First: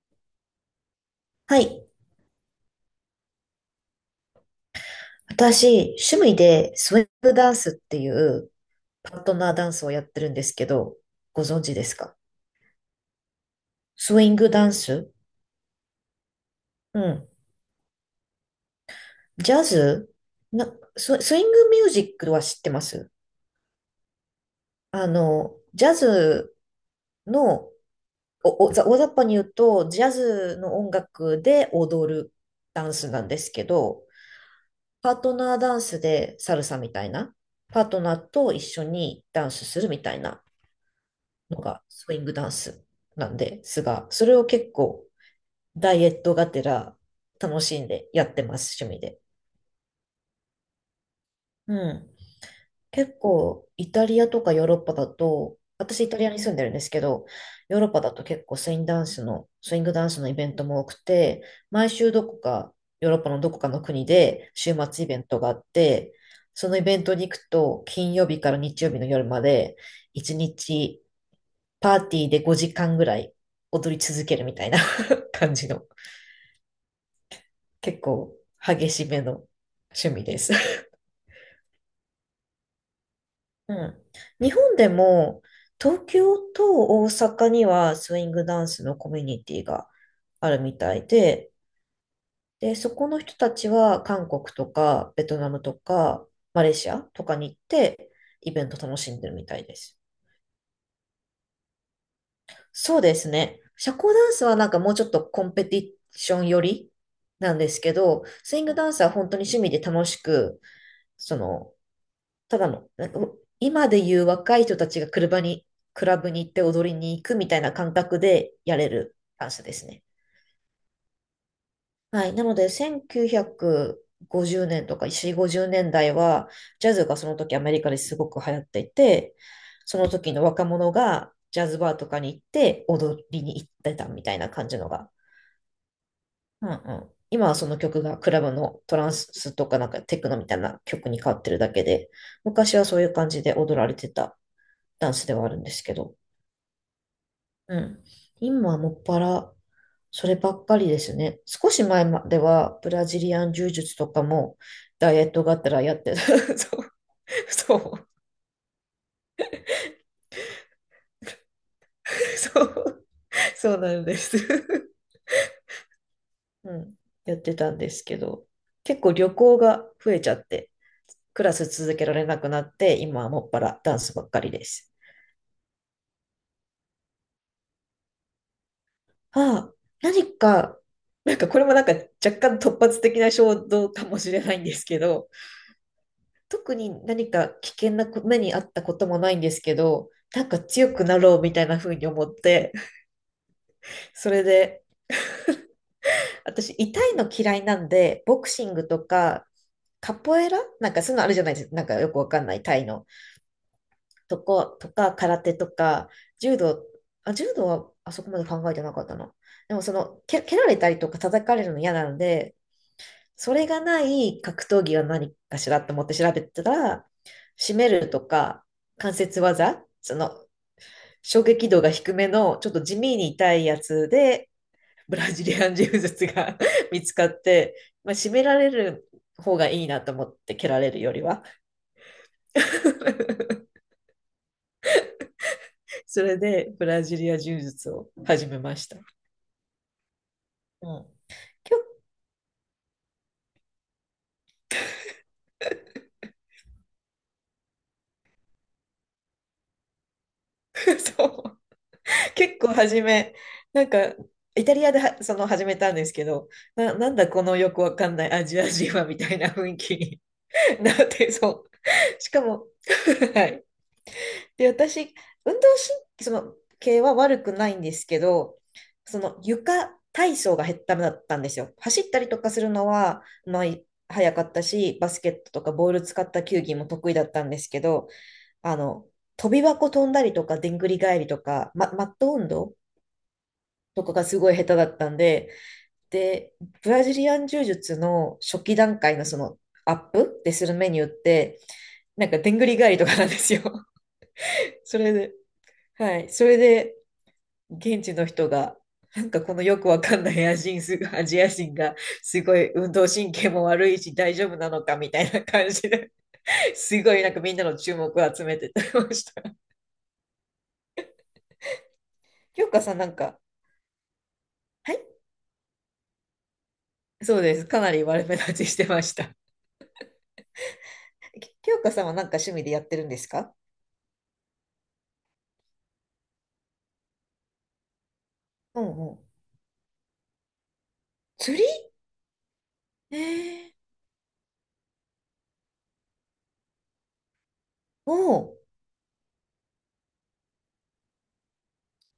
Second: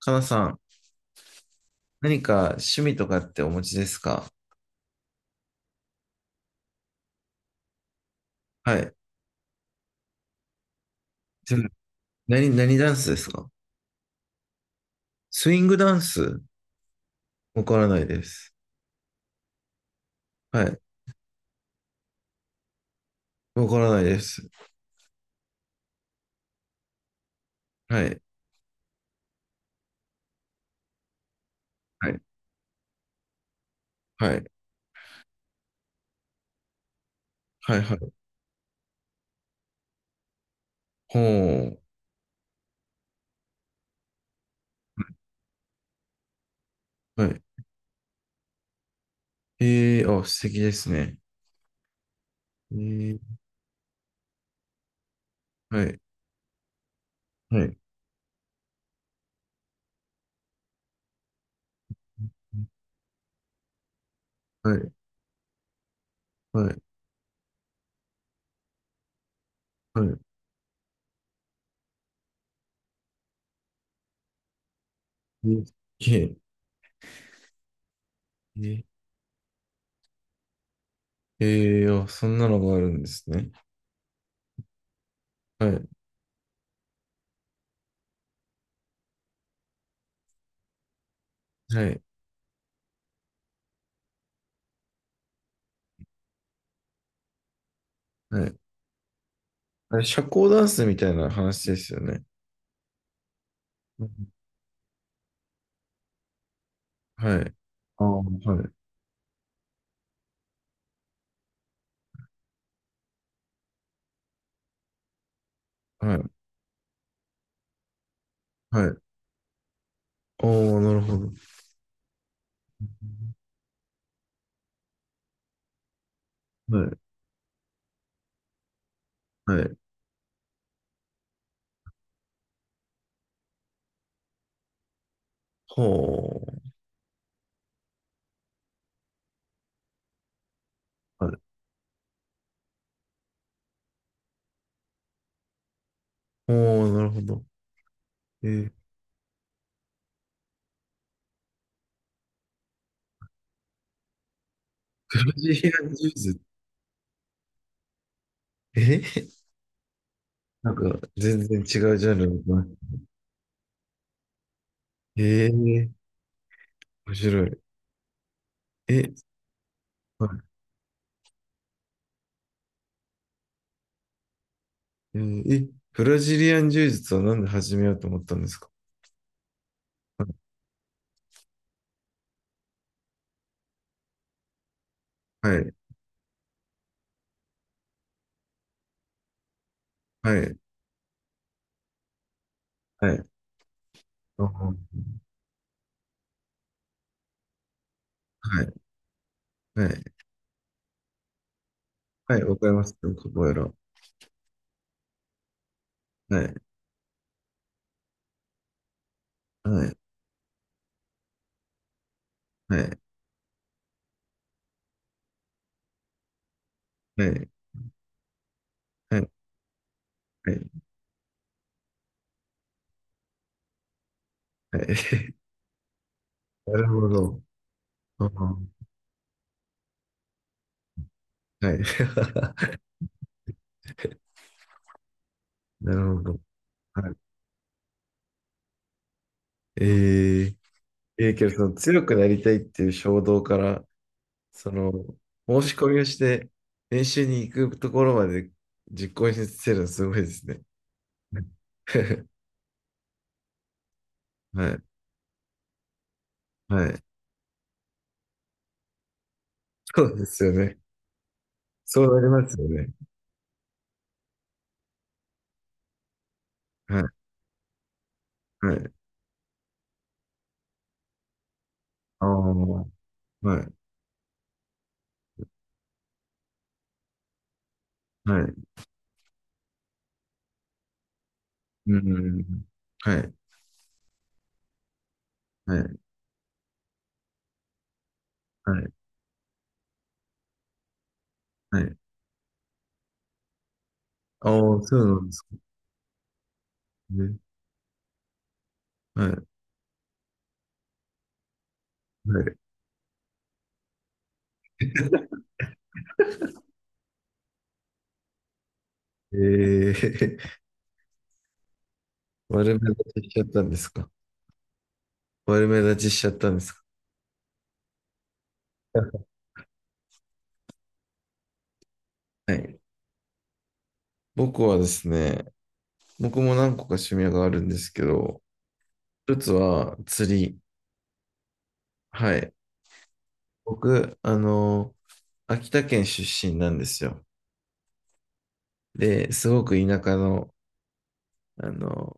かなさん、はい。何か趣味とかってお持ちですか？私、趣味でスウェーブダンスっていうはい。パートナーダンスをやってるんですけど、ごで存も、知ですか？何ダンスですか？スウィングダンス。スイングダンス。うん。わからないです。ジャズはな、い。スイングミュージックは知ってます。わからないです。ジャズの、はい。お、お、ざ大雑把に言うと、ジャズの音楽では踊い。るダンスなんですけど、はい。パートナーダンスでサルサみたいな、はパい。ーはトナい。ーと一緒にダンスするみたいな、ほのう。がスイングダンスなんですが、それを結構ダイエットがてらはい。楽しんでやってます、趣味で。ええー、あ、素敵ですね。うん。え結ー、構イタリアとかヨーロッパだと、はい。私イタリアに住んでるんですけど、はヨい。ーロッパだと結構スイングダンスの、スイングダンスのイベントも多くて、毎週どこか、ヨーロッパのどこかの国では週い。末イベントがあって、そはのイい。ベントに行くと、金曜日から日曜日の夜まで、はい。一日パーティーで5時間ぐらい踊り続けるみたいな え感じー、の、結構えー、激しめの趣味です。あ、そんなのがあるんですね。うん。日本でも、はい。東京と大阪にはスイングダンスのコミュニティがあるみたいで、はい。で、そこの人たちは韓国とかベトナムとかマレーシアとかに行ってはイい。ベント楽しんでるみたいであす。れ、社交ダンスみたいな話ですよね。そうですね。社交ダンスはなんかもうちょっとコンペティション寄りはない。んですけああ、ど、スはインい。グダンスは本当に趣味で楽しく、その、ただの、なんか今でいう若い人たちが車に、クはラブい。に行って踊りに行くみたいな感覚でやはれい。るダンスですね。おあ、なるほど。はい。なので、1950年とか4、50年代は、はジャい。ズがその時アメリカですごく流行っていて、はい。その時の若者がジャズバーとかに行って踊りに行ってたみたいな感じのが、ほうんうん。今はその曲がクラブのトランスとかなんかテクノみたいな曲にう。は変い。わってるだけで、昔はそういう感じで踊られてたダンスではあるんですけど、おう、なるほど。うん。え今ー、はもっぱらそればっかりですね。少し前まではブラジリアン柔術とかもダクイエラットがあっシたらアンやっジューてた。ズ。そう、そう、えーなんか、全然違うジャンルだそな。う、そうなんです。えー、うん。面やっ白てい。たんですけど、結え、構旅行が増えちゃっはて、クラス続けられなくなって、今はもっぱらダンスばっかりです。い。えーえブラジリアン柔術はなんで始めようと思ったんですか？ああ、何か、なんかこれもなんか若干突発的な衝動かもしれないんですけど、はい。特に何か危険な目にあったこともないんですけど、はなんい。か強くなろうみたいな風に思って、はい。そあれはで、い。私痛いの嫌いなんで、ボクシングとか、はい。カポエラなんかそういうのあるじゃないですか。なんかよくわはかい。んなわいかりタまイすのよ、カポエラ。とか、空手とか、はい。柔道、あ、柔道はあそこまで考えてなかったな。はでもそい。の、蹴られたりとか叩かれるの嫌なので、はい。それがない格闘技は何かしらと思って調べてたら、はい。締めるとか、関はい。節技、その、はい。衝撃度が低めの、ちょっと地味に痛いやつで、はブラい ジ リアン柔術が なる 見ほつかっど。て、まあ、ああ、締められる方がいいなと思って、蹴られるよりは。はい。なるほそれど。でブラはジリい。ア柔術を始めました。えー、うん、えー、けどそ の結強くなりたいっていう衝動から、その、申し込みをして、練習に行くところまで実行に移せるのすごいですね。構そう 結構初め、なんかイはタい。リアではその始めたんですけど、はい。なんだこのよくわかんないアジア人はみたいな雰囲気そうに ですよね。なってそう。そうなりしかますも よね。はい。で、私、運動神そのは系い。は悪くないんですけど、はい。その床体操がダメだったんですよ。走ったありあ、とかするはのい。は、まあ、早かったし、バスケットとかボール使った球技も得意だったんですけど、はい。あの、飛び箱飛んだりとか、でんぐり返りとか、うマット運ん。動はい。とかがすごい下手だったんで、はい。で、ブラジリアン柔術の初期はい。段階のそのアップでするメニューって、はい。なんかでんぐり返りとかなんですよ。ああ、そそうれなんでで、すはい。それで、ね。現地の人が、なはい。んかはこのよくわかんないアジア 人が、すごい。い運動神経も悪いし大丈夫なのかみたいな感じで、すごいなんかみんなの注目を集めてたりました。ええー、京丸香めさんなん出ししか、ちゃったんですか？は、悪目立ちしちゃったんですか？そうです。かなり悪目立ちしてました。清香さんは何か趣は味でい。やってるんですか？僕はですね、僕も何個か趣味があるんですけど、うんうん。一つは釣り。釣り。はい。ええ。僕、あの、秋田県出身なんですよ。おー。で、すごく田舎の、あの、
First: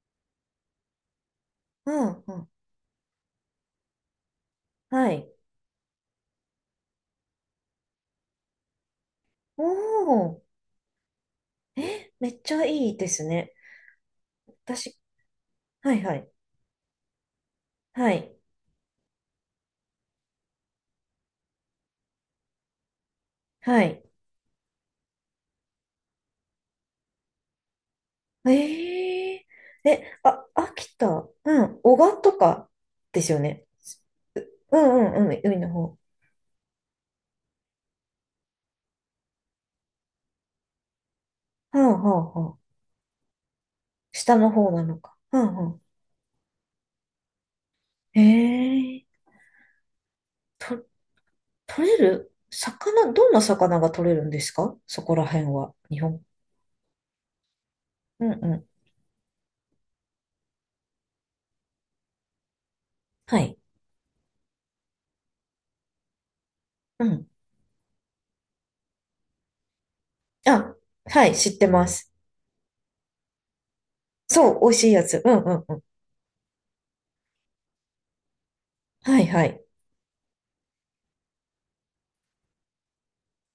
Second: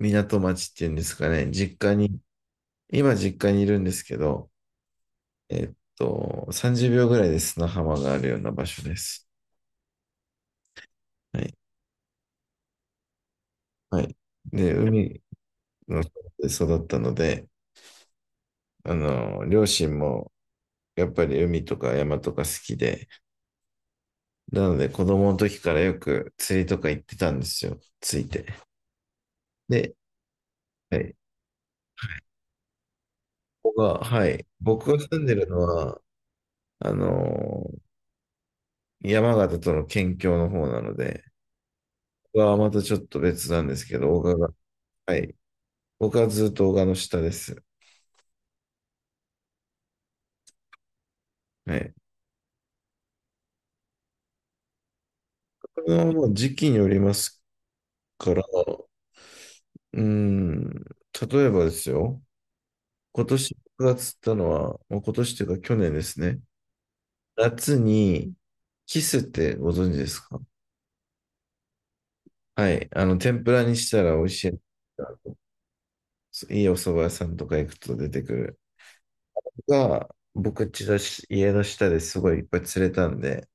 港町っていうんですかね、実う家に、んうん。今実家にいるんですけど、はい。30秒ぐらいで砂浜があるような場所です。おー。はい。え、めっちゃいいですね。はい。で、私、海はのい近はい。くで育ったので、はい。両親も、やっぱり海とか山とか好きで、はい。なので子供の時からよく釣りとか行ってたんですよ、ついて。ええで、え、あ、秋は田、い、うん、男鹿とかですよね？ここが、はい、う僕がん住うんんうでん、るの海の方。はは、あのー山形との県境の方なので、あはここあははあ。またちょっと別なんですけど、大賀下のが、方なのか。はい、うんう僕はずっと大賀の下です。ん。ええと、は取い。れる魚、どんな魚が取れるんですか？そこら辺は。これ日はも本。う時期によりますうんから、うん。うーん、例えばですよ、今は年い。僕が釣ったのは、もう今年というか去年ですね、うん。夏に、キスってご存知ですか？あ、はい、知ってます。はい。天ぷらにしたら美味そしう、美味しいやつ。うんうんうん。い。いいお蕎麦屋さんとか行くと出てくる。はいはい。が、僕家の下ですごいいっぱい釣れたんで、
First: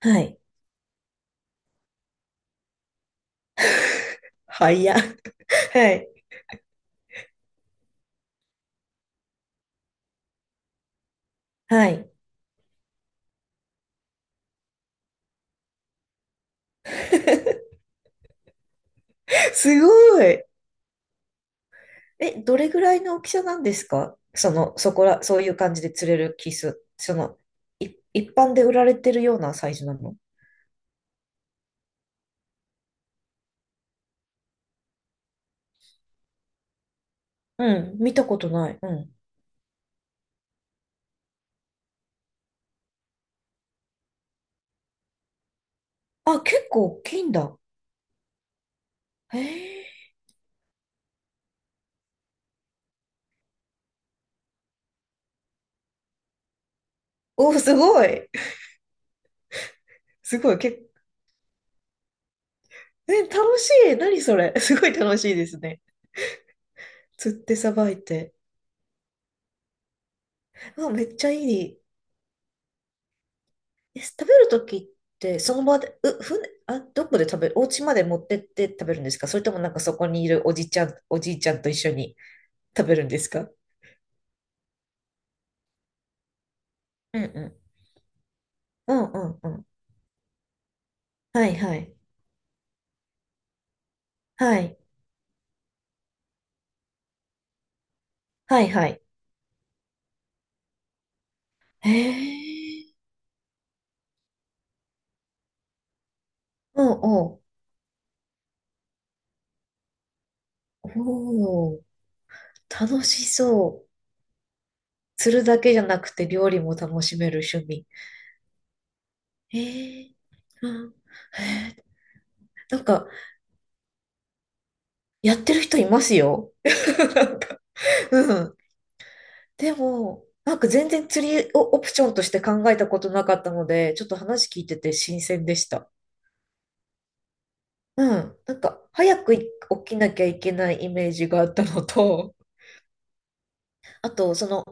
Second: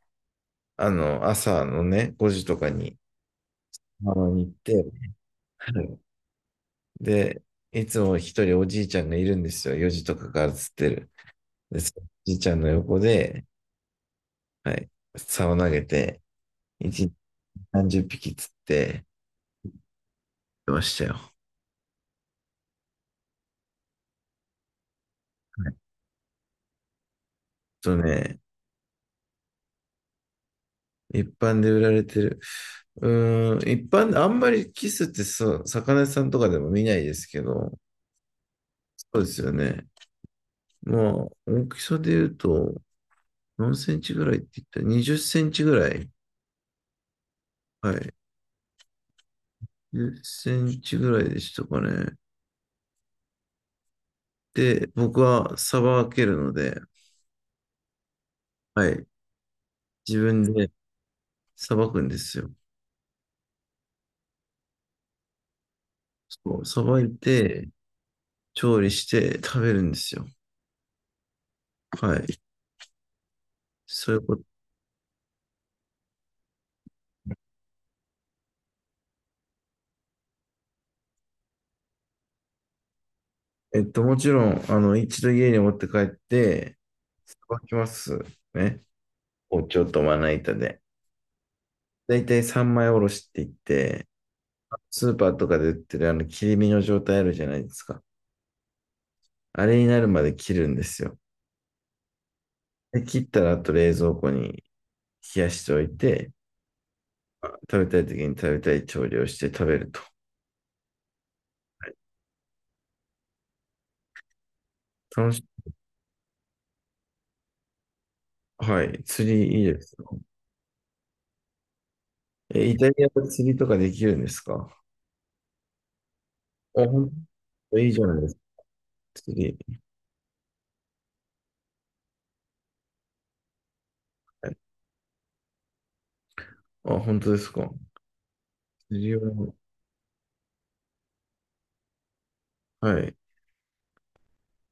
はい。朝のね、5時とかに、浜に行っはて、いや。ははい。い。で、いつも一人おじいちゃんがいるんですよ。4時とかから釣ってる。で、はそのおい。じいちゃんの横で、はい、竿を投げて、1日 30匹釣ってすごい。ましたよ。はい。え、どれぐらいの大きさなんですか？その、そこら、そういう感じで釣れるキス。その、あと一ね、般で売られてるようなサイズなの？一般で売られてる。う一般、あんまりキスってそう、魚屋さんとかでも見ないですけど、うん、見たことない。うそん。うですよね。まあ、大きさで言うと、何センチぐらいって言ったら、20センチぐらい。あ、結構大きいんだ。はい。へえ。10センチぐらいでしたかね。で、僕はさばけるので、お、すごい。はい。自 す分ごい。でさばくんですよ。え、楽しい。何それ。すごい楽しいですね。そう、さばい釣ってて、さばいて。調理して食べるんですよ。あ、めっちゃいい。はい。え、そうい食うべこと。るときって、その場で、船、あ、どこで食べる、お家まで持ってって食べるんですか？それともなんかそこにいるおじちゃん、おじいちゃんと一緒に食べるんですか？もちろん、一度家に持って帰って、うんさうばん。きますね。うんうんう包ん。丁とまな板で。はいはい。だいたい三枚おろしって言って、はい。スーパーとかで売ってるあの切り身の状態あるじゃないですか。はいはい。あれになるまで切るんですよ。へえ。で、切ったらあと冷蔵庫に冷やしておいて、うんうん。食べたい時に食べたい調理をして食べると。おお、楽しそう。楽釣しい。るだけじゃなくて料理も楽しめる趣味。はい。釣りいいですへえ。よ。うん。へえ。え、イなんタリか、アで釣りとかできるんですか？やってる人いますよ。あ、ほん と、いいじゃないですうか。ん。釣でり。も、なんか全然釣りをオプションとして考えたことなかったので、ちょっと話はい。聞いてて新鮮でした。あ、本当ですか。うん。なんか、釣り早く起を、きなきゃいけないイメージがあったのと、はい、あと、その、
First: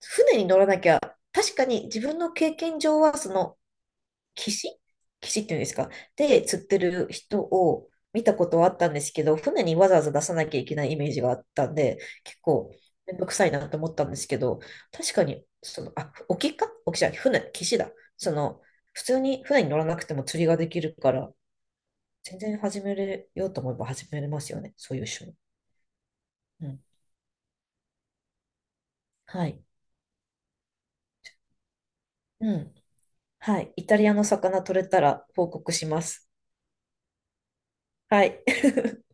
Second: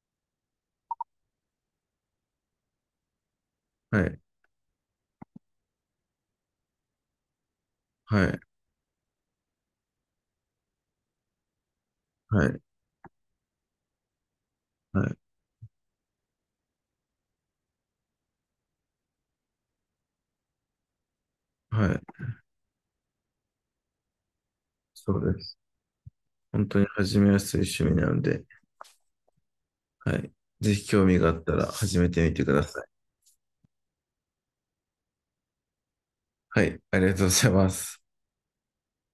船に乗らなきゃ、確かに自分の経験上は、その、はい、岸岸っていうんですか？で、釣ってる人を見はたい、ことはあったんですけど、船にわざわざ出さなきゃいけないイメージがあったんで、結はい、構めんどくさいなと思ったんですけど、は確い、かに、その、あ、沖じゃない、船、岸だ。その、普通に船に乗らなくても釣りができるから、はい。全然始めれようと思えば始めれますよね、そういうそ趣う味。です。本う当ん。に始めやすい趣味なので、はい。はい。ぜひ興味があったら始めてみてくうだん。さい。はい。イタリアの魚取れたら報告します。はい。ありがとうございます。はい。